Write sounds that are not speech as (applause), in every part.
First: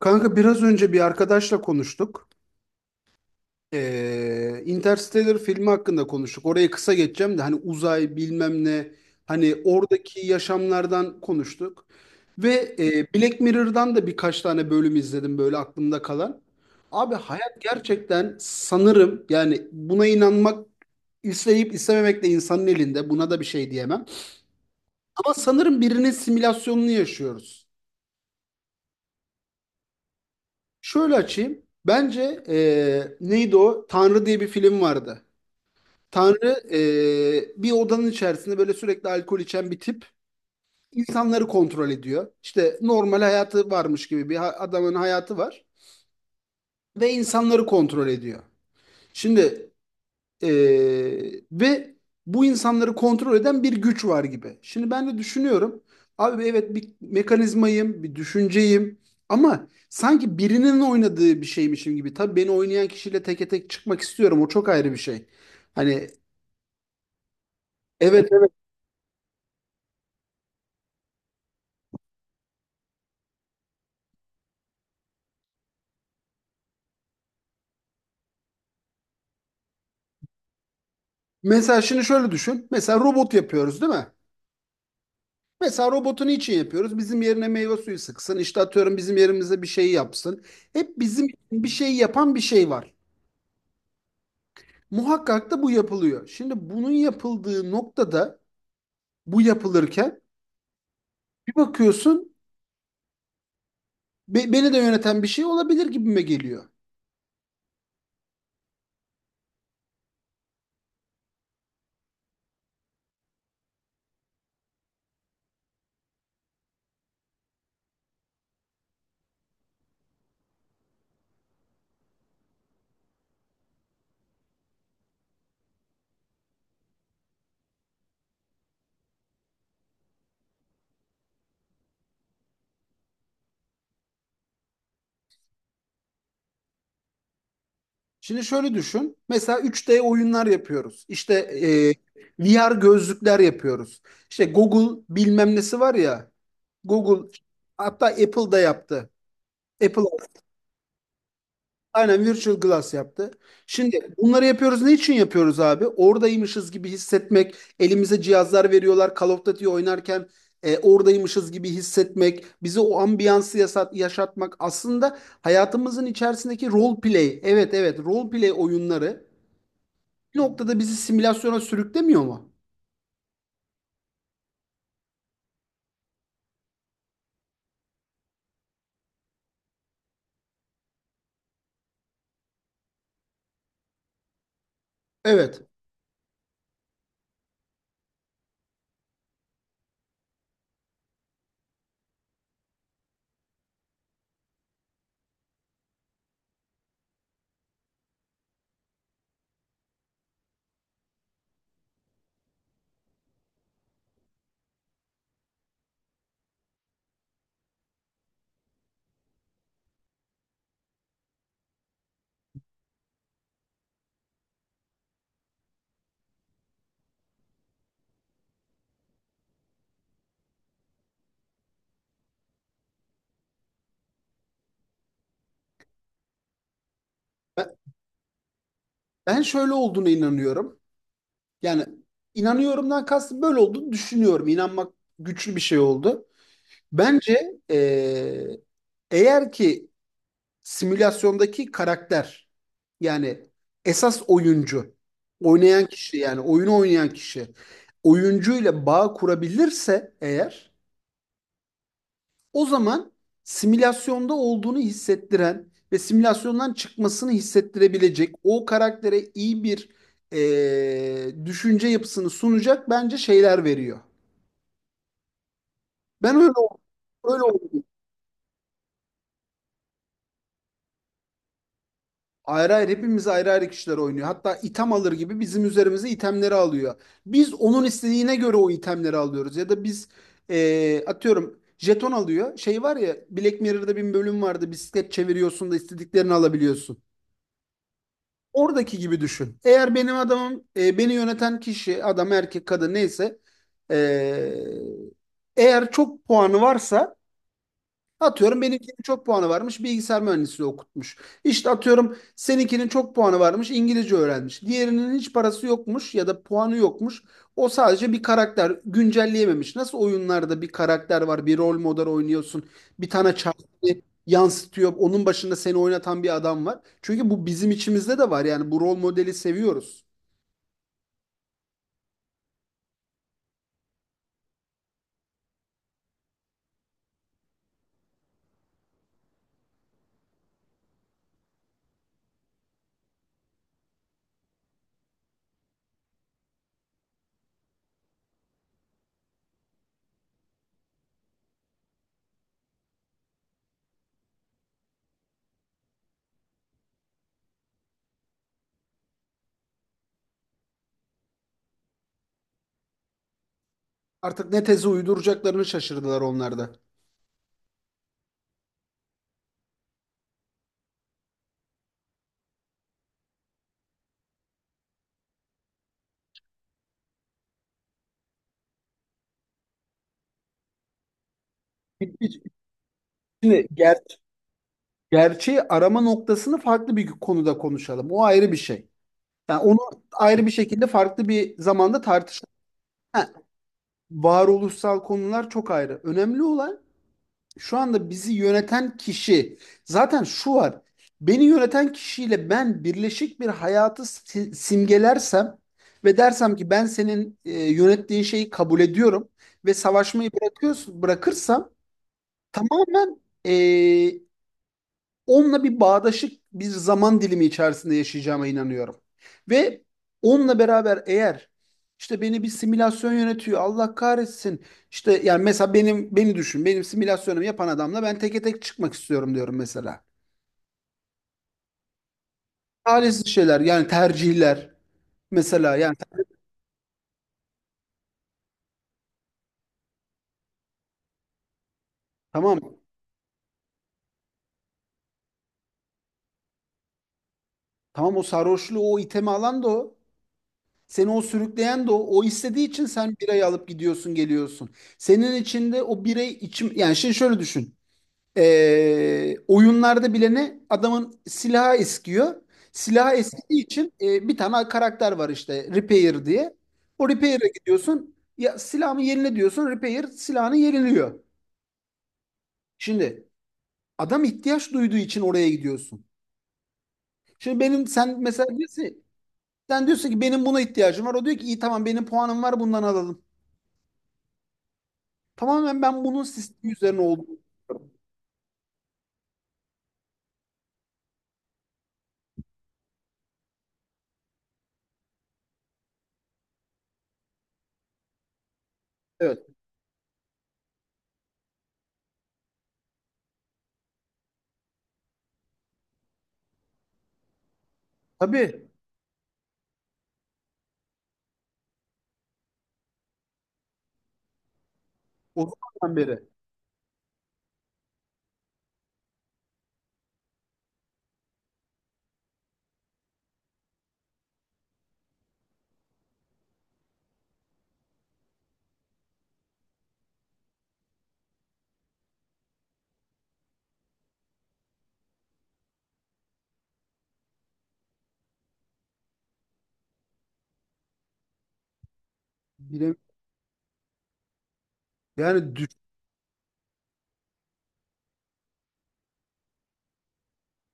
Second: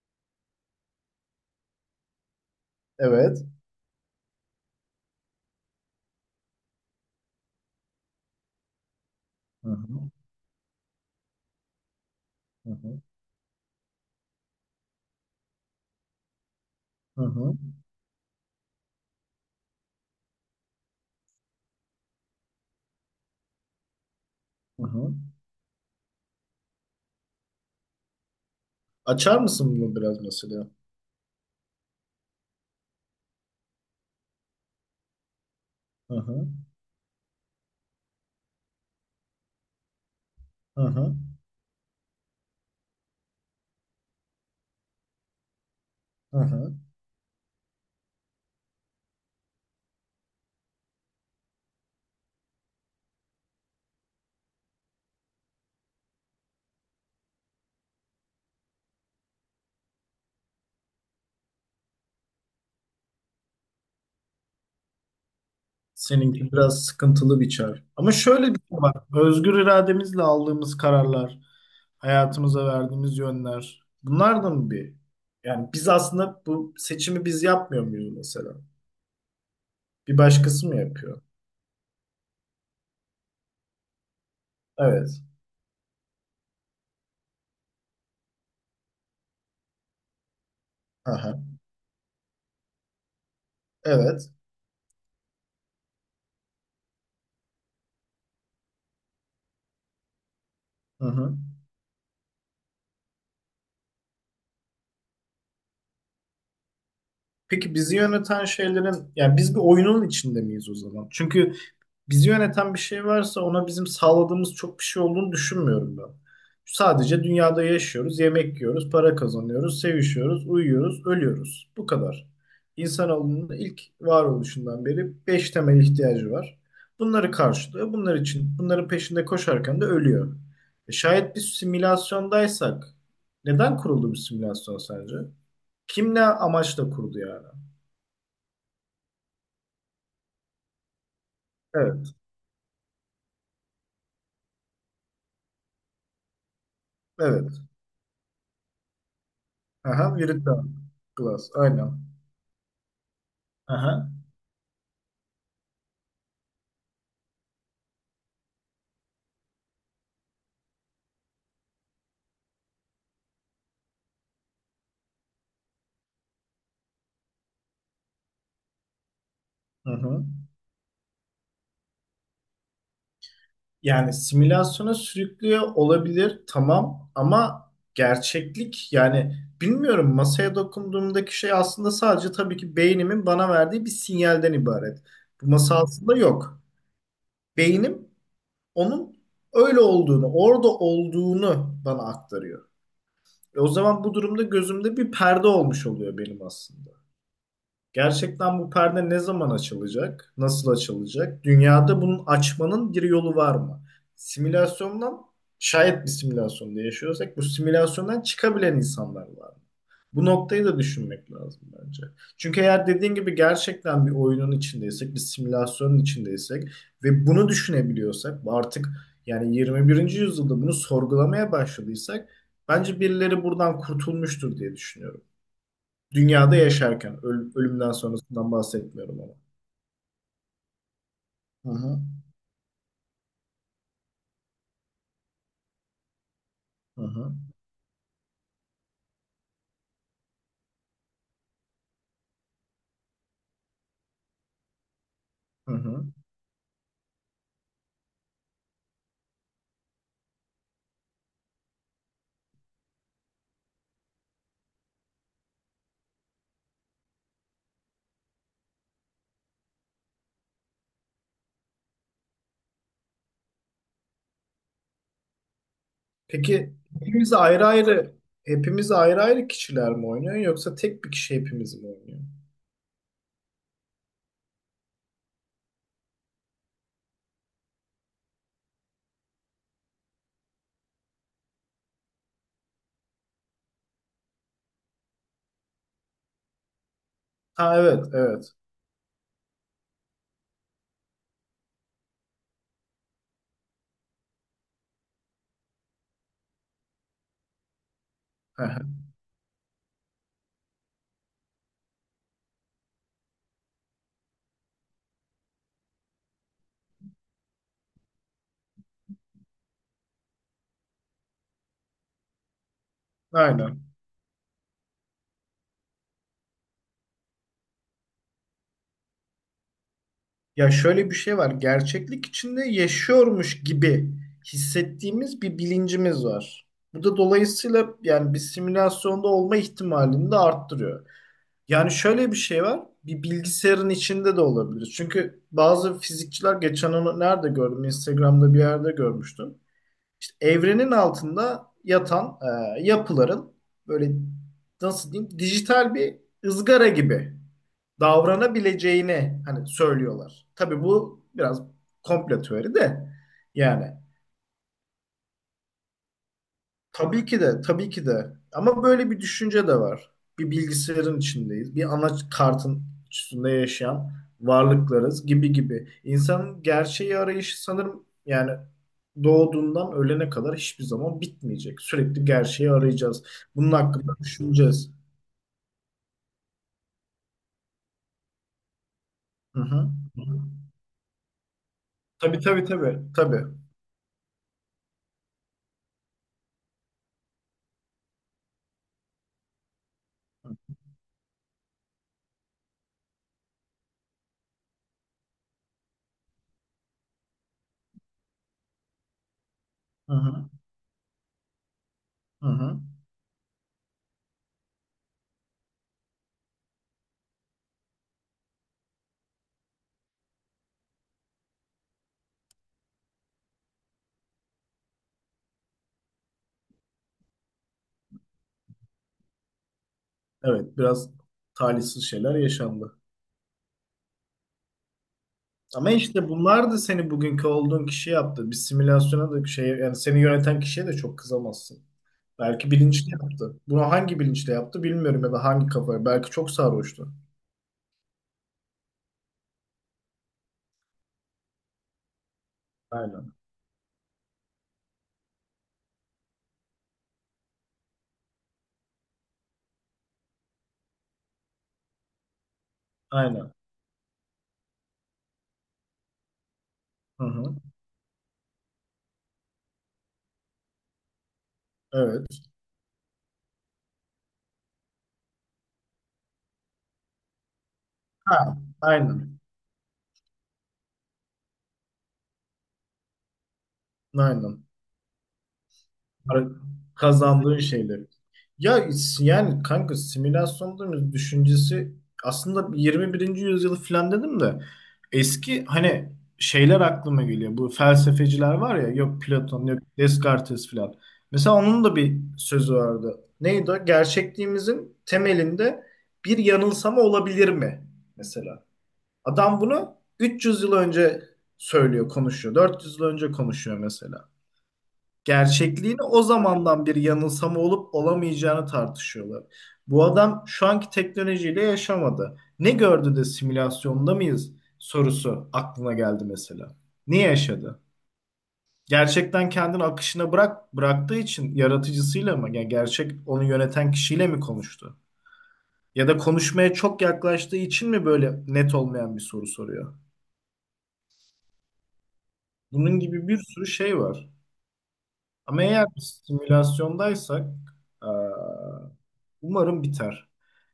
Kanka biraz önce bir arkadaşla konuştuk. Evet. Interstellar filmi hakkında konuştuk. Oraya kısa geçeceğim de hani uzay bilmem ne hani Hı hı. oradaki yaşamlardan konuştuk. Hı hı. Black Mirror'dan da birkaç tane bölüm izledim böyle aklımda kalan. Abi Hı hı. hayat gerçekten sanırım yani buna inanmak isteyip istememek de insanın elinde. Buna da bir şey diyemem. Hı hı. Ama sanırım birinin simülasyonunu yaşıyoruz. Açar mısın bunu biraz mesela? Şöyle açayım. Bence neydi o? Tanrı diye bir film vardı. Hı hı. Tanrı bir odanın içerisinde böyle sürekli alkol içen bir tip Hı hı. insanları kontrol ediyor. İşte normal hayatı varmış gibi adamın hayatı var Hı hı. ve insanları kontrol ediyor. Şimdi Ee, ve bu insanları kontrol eden bir güç var gibi. Şimdi ben de düşünüyorum. Abi evet bir mekanizmayım, bir düşünceyim ama sanki birinin oynadığı bir şeymişim gibi. Tabii beni oynayan kişiyle teke tek çıkmak istiyorum. O çok ayrı bir şey. Hani Seninki biraz sıkıntılı bir çağ. Ama evet, şöyle evet. bir şey var. Özgür irademizle aldığımız kararlar, hayatımıza verdiğimiz yönler. Bunlar da mı bir? Yani biz aslında bu seçimi biz yapmıyor muyuz mesela? Bir başkası mı yapıyor? Mesela şimdi şöyle düşün. Mesela robot yapıyoruz değil mi? Evet. Mesela robotu niçin yapıyoruz? Bizim yerine meyve suyu sıksın. İşte atıyorum bizim yerimize bir şey yapsın. Hep bizim için Aha. bir şey yapan bir şey var. Evet. Muhakkak da bu yapılıyor. Şimdi bunun yapıldığı noktada bu yapılırken Hı hı. bir bakıyorsun beni de yöneten bir şey olabilir gibime geliyor. Peki bizi yöneten şeylerin, yani biz bir oyunun içinde miyiz o zaman? Çünkü bizi yöneten bir şey varsa ona bizim sağladığımız çok bir şey olduğunu düşünmüyorum ben. Sadece dünyada yaşıyoruz, yemek yiyoruz, para kazanıyoruz, sevişiyoruz, uyuyoruz, ölüyoruz. Bu kadar. İnsanoğlunun ilk varoluşundan beri beş temel ihtiyacı var. Bunları karşılıyor. Bunlar için, bunların peşinde koşarken de ölüyor. E şayet biz simülasyondaysak, neden kuruldu bu simülasyon sence? Kim ne amaçla kurdu yani? Şimdi şöyle düşün. Mesela 3D oyunlar yapıyoruz. İşte Evet, VR gözlükler yapıyoruz. İşte Google bilmem nesi var ya. Google evet. hatta Apple da yaptı. Apple Aha, Viridian Glass, aynen. aynen Virtual Glass yaptı. Aha. Şimdi bunları yapıyoruz. Ne için yapıyoruz abi? Oradaymışız gibi hissetmek. Elimize cihazlar veriyorlar. Call of Duty oynarken oradaymışız gibi hissetmek. Bize o ambiyansı yaşatmak. Aslında hayatımızın içerisindeki role play. Evet, evet, role play oyunları Hı hı. bir noktada bizi simülasyona sürüklemiyor mu? Yani simülasyona sürüklüyor olabilir tamam ama gerçeklik yani bilmiyorum masaya dokunduğumdaki şey aslında sadece tabii ki beynimin bana verdiği bir sinyalden ibaret. Bu Evet. masa aslında yok. Beynim onun öyle olduğunu, orada olduğunu bana aktarıyor. E o zaman bu durumda gözümde bir perde olmuş oluyor benim aslında. Gerçekten bu perde ne zaman açılacak? Nasıl açılacak? Dünyada bunun açmanın bir yolu var mı? Simülasyondan şayet bir simülasyonda yaşıyorsak bu simülasyondan çıkabilen insanlar var mı? Bu noktayı da düşünmek lazım bence. Çünkü eğer dediğin gibi gerçekten bir oyunun içindeysek, bir simülasyonun içindeysek ve bunu düşünebiliyorsak, artık yani 21. yüzyılda bunu sorgulamaya başladıysak bence birileri buradan kurtulmuştur diye düşünüyorum. Dünyada yaşarken, Ben, ölümden sonrasından bahsetmiyorum ama. ben şöyle olduğuna inanıyorum. Hı Yani hı, inanıyorumdan kastım böyle olduğunu düşünüyorum. İnanmak güçlü bir şey oldu. hı hı, Bence eğer ki simülasyondaki karakter yani esas oyuncu, hı oynayan hı. kişi yani oyunu oynayan kişi oyuncuyla bağ kurabilirse eğer o zaman simülasyonda olduğunu hissettiren ve simülasyondan çıkmasını hissettirebilecek o karaktere iyi bir düşünce yapısını sunacak bence şeyler veriyor. Ben öyle Peki hepimiz öyle ayrı ayrı, hepimiz ayrı ayrı kişiler mi oynuyor yoksa tek bir kişi hepimiz mi oynuyor? ayrı ayrı hepimiz ayrı ayrı kişiler oynuyor. Hatta item alır gibi bizim üzerimize itemleri alıyor. Biz onun istediğine göre o itemleri alıyoruz. Ya da biz atıyorum jeton alıyor. Şey var ya Black Mirror'da bir bölüm vardı. Bisiklet çeviriyorsun da istediklerini alabiliyorsun. Ha evet, evet. Oradaki gibi düşün. Eğer benim adamım beni yöneten kişi adam erkek kadın neyse eee, eğer çok puanı varsa atıyorum Hı hı, benimkinin çok puanı varmış, bilgisayar mühendisliği okutmuş. İşte atıyorum seninkinin çok puanı varmış, İngilizce öğrenmiş. Diğerinin hiç parası yokmuş ya da puanı yokmuş. O sadece bir karakter güncelleyememiş. Nasıl oyunlarda bir karakter var, bir rol model oynuyorsun. Bir tane çarpı aynen. yansıtıyor. Onun başında seni oynatan bir adam var. Çünkü bu bizim içimizde de var, yani bu rol modeli seviyoruz. Ya şöyle bir şey var. Gerçeklik içinde yaşıyormuş gibi hissettiğimiz bir bilincimiz var. Bu da dolayısıyla yani bir simülasyonda olma ihtimalini de arttırıyor. Yani şöyle bir şey var. Bir bilgisayarın içinde de olabilir. Çünkü bazı fizikçiler geçen onu nerede gördüm? Instagram'da bir yerde görmüştüm. İşte evrenin altında yatan yapıların böyle nasıl diyeyim dijital bir ızgara gibi davranabileceğini hani söylüyorlar. Tabii bu biraz komplo teori de yani. Artık ne tezi uyduracaklarını şaşırdılar onlarda. Tabii ki de, tabii ki de. Ama böyle bir düşünce de var. Bir bilgisayarın içindeyiz. Bir ana kartın üstünde yaşayan varlıklarız gibi gibi. İnsanın gerçeği arayışı sanırım yani doğduğundan ölene kadar hiçbir zaman bitmeyecek. Sürekli gerçeği arayacağız. Şimdi Bunun ger hakkında düşüneceğiz. Gerçeği arama noktasını farklı bir konuda konuşalım. O ayrı bir şey. Yani Hı onu hı. ayrı bir şekilde farklı bir zamanda Tabii tartışalım. tabii tabii. Ha, Tabii. varoluşsal konular çok ayrı. Önemli olan şu anda bizi yöneten kişi. Zaten şu var. Beni yöneten kişiyle ben birleşik bir hayatı simgelersem ve dersem ki ben senin yönettiğin şeyi kabul ediyorum ve Hı savaşmayı hı. bırakıyorsun, bırakırsam Hı hı. tamamen e, onunla bir bağdaşık bir zaman dilimi içerisinde yaşayacağıma inanıyorum. Ve onunla beraber eğer işte beni bir simülasyon yönetiyor Allah kahretsin işte yani mesela benim beni düşün benim simülasyonumu yapan adamla ben teke tek çıkmak istiyorum diyorum mesela. Evet, biraz talihsiz şeyler yaşandı. Talihsiz şeyler yani tercihler mesela Ama yani işte bunlar da seni bugünkü olduğun kişi yaptı. Bir simülasyona da şey yani seni yöneten kişiye de çok kızamazsın. tamam, Belki bilinçli yaptı. Bunu hangi bilinçle yaptı bilmiyorum ya da hangi kafaya. Belki çok sarhoştu. tamam, o sarhoşluğu o itemi alan da o. Seni o sürükleyen de o. O istediği için sen Aynen. birayı alıp gidiyorsun geliyorsun. Senin içinde o birey içim yani şey şöyle düşün. Oyunlarda bile ne? Adamın silahı eskiyor. Silahı Aynen. eskidiği için bir tane karakter var işte Repair diye. O Hı Repair'e hı. gidiyorsun. Ya silahımı yenile diyorsun. Repair silahını yeniliyor. Evet. Şimdi adam ihtiyaç duyduğu için oraya gidiyorsun. Şimdi benim sen Ha, mesela diyorsun, aynen. sen diyorsun ki benim buna ihtiyacım var. O diyor ki iyi tamam benim puanım var bundan alalım. Aynen. Tamamen ben bunun Para- sistemi üzerine oldum. Kazandığın şeyleri. Ya yani kanka simülasyon değil düşüncesi aslında 21. yüzyılı falan dedim de eski hani şeyler aklıma geliyor. Bu felsefeciler var ya yok Evet. Platon yok Descartes falan. Mesela onun da bir sözü vardı. Neydi o? Gerçekliğimizin temelinde bir yanılsama olabilir mi? Mesela. Tabii. Adam bunu 300 yıl önce söylüyor, konuşuyor. 400 yıl önce konuşuyor mesela O zamandan gerçekliğini beri. o zamandan bir yanılsama olup olamayacağını tartışıyorlar. Bu adam şu anki teknolojiyle yaşamadı. Ne gördü de simülasyonda mıyız sorusu aklına geldi mesela. Niye yaşadı? Gerçekten kendini akışına bıraktığı için yaratıcısıyla mı? Yani gerçek onu yöneten kişiyle mi konuştu? Ya da konuşmaya çok yaklaştığı için mi böyle net olmayan bir soru soruyor? Bilemiyorum. Bunun gibi bir sürü şey var. Yani Ama düşün, eğer biz simülasyondaysak eee, umarım biter.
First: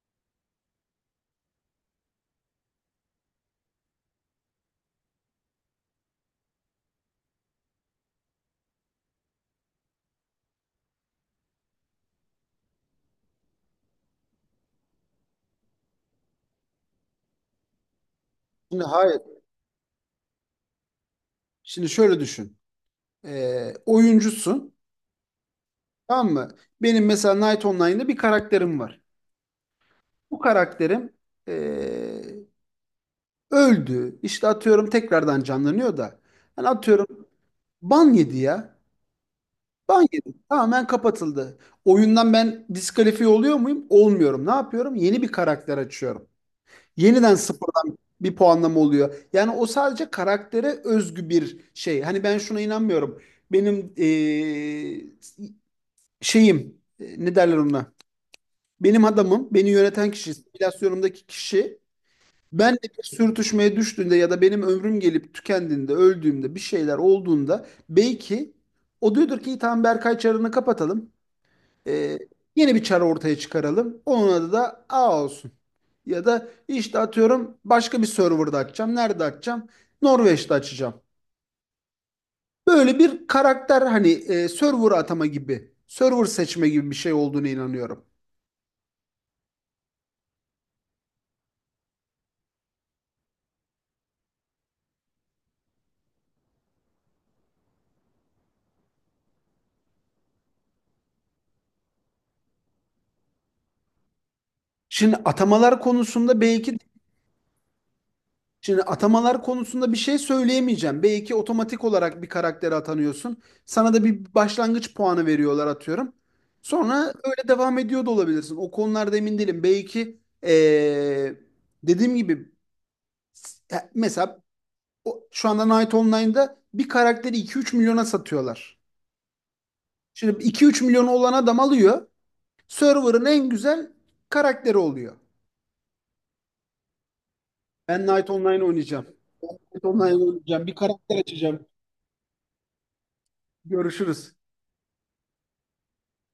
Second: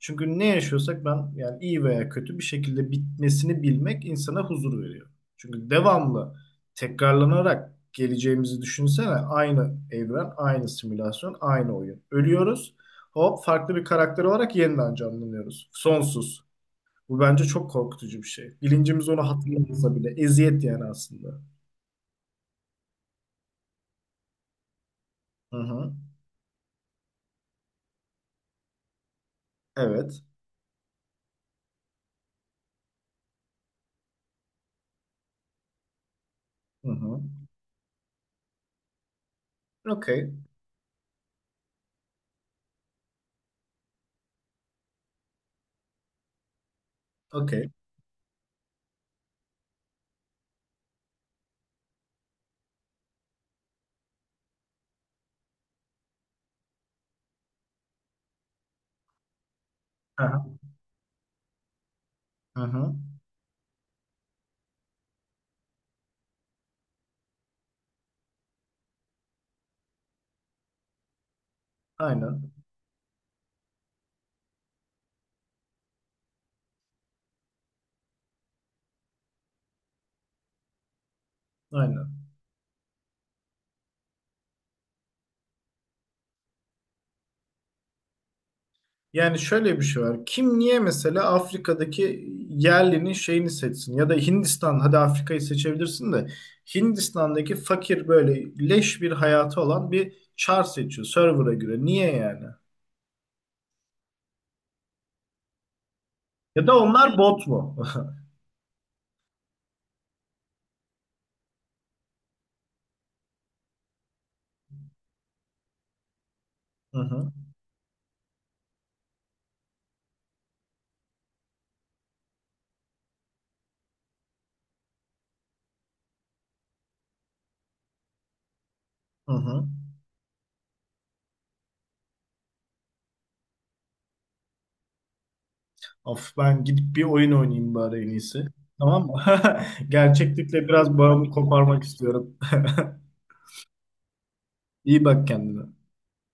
Çünkü ne yaşıyorsak ben yani iyi veya kötü bir şekilde bitmesini bilmek insana huzur veriyor. Çünkü devamlı tekrarlanarak geleceğimizi düşünsene aynı evren, aynı simülasyon, aynı oyun. Ölüyoruz. Hop farklı bir karakter olarak yeniden canlanıyoruz. Sonsuz. Bu bence çok korkutucu bir şey. Bilincimiz hayır. onu hatırlamasa bile eziyet yani aslında. Şimdi şöyle düşün. Oyuncusun. Hı hı. Tamam mı? Benim mesela Night Online'da bir karakterim var. Evet. Bu karakterim ee, öldü. İşte atıyorum tekrardan canlanıyor da. Hani Hı atıyorum hı. ban yedi ya. Ban yedi. Okey. Tamamen kapatıldı. Oyundan ben diskalifiye oluyor muyum? Olmuyorum. Ne yapıyorum? Yeni bir karakter açıyorum. Yeniden Okey. sıfırdan bir puanlama oluyor. Yani o sadece karaktere özgü bir şey. Hani ben şuna inanmıyorum. Benim şeyim ne derler ona? Benim adamım, beni yöneten kişi, Aha simülasyonumdaki kişi benle aha hı. bir sürtüşmeye düştüğünde ya da benim ömrüm gelip tükendiğinde, öldüğümde bir şeyler olduğunda belki o diyordur ki "İyi, tamam Berkay çarını kapatalım. Eee, Aynen. yeni bir çar ortaya çıkaralım. Onun adı da A olsun. Ya da işte atıyorum başka bir serverda açacağım. Nerede açacağım? Norveç'te açacağım." Aynen. Böyle bir karakter hani server atama gibi, server seçme gibi bir şey olduğunu inanıyorum. Yani şöyle bir şey var. Kim niye mesela Afrika'daki yerlinin şeyini seçsin? Ya da Hindistan, hadi Afrika'yı seçebilirsin de Hindistan'daki fakir böyle leş bir hayatı olan bir çar seçiyor server'a göre. Niye yani? Şimdi atamalar konusunda Ya belki da onlar bot mu? (laughs) şimdi atamalar konusunda bir şey söyleyemeyeceğim. Belki otomatik olarak bir karaktere atanıyorsun. Sana da bir başlangıç puanı veriyorlar atıyorum. Sonra Hı hı. öyle devam ediyor da olabilirsin. O konularda emin değilim. Belki dediğim gibi ya mesela şu anda Knight Online'da bir karakteri 2-3 milyona satıyorlar. Hı hı. Şimdi 2-3 milyonu olan adam alıyor. Server'ın en güzel karakteri oluyor. Of ben gidip bir oyun oynayayım Ben bari en Knight iyisi. Online oynayacağım. Tamam mı? Ben Knight (laughs) Online oynayacağım. Gerçeklikle Bir biraz karakter bağımı açacağım. koparmak istiyorum. (laughs) Görüşürüz. İyi bak kendine.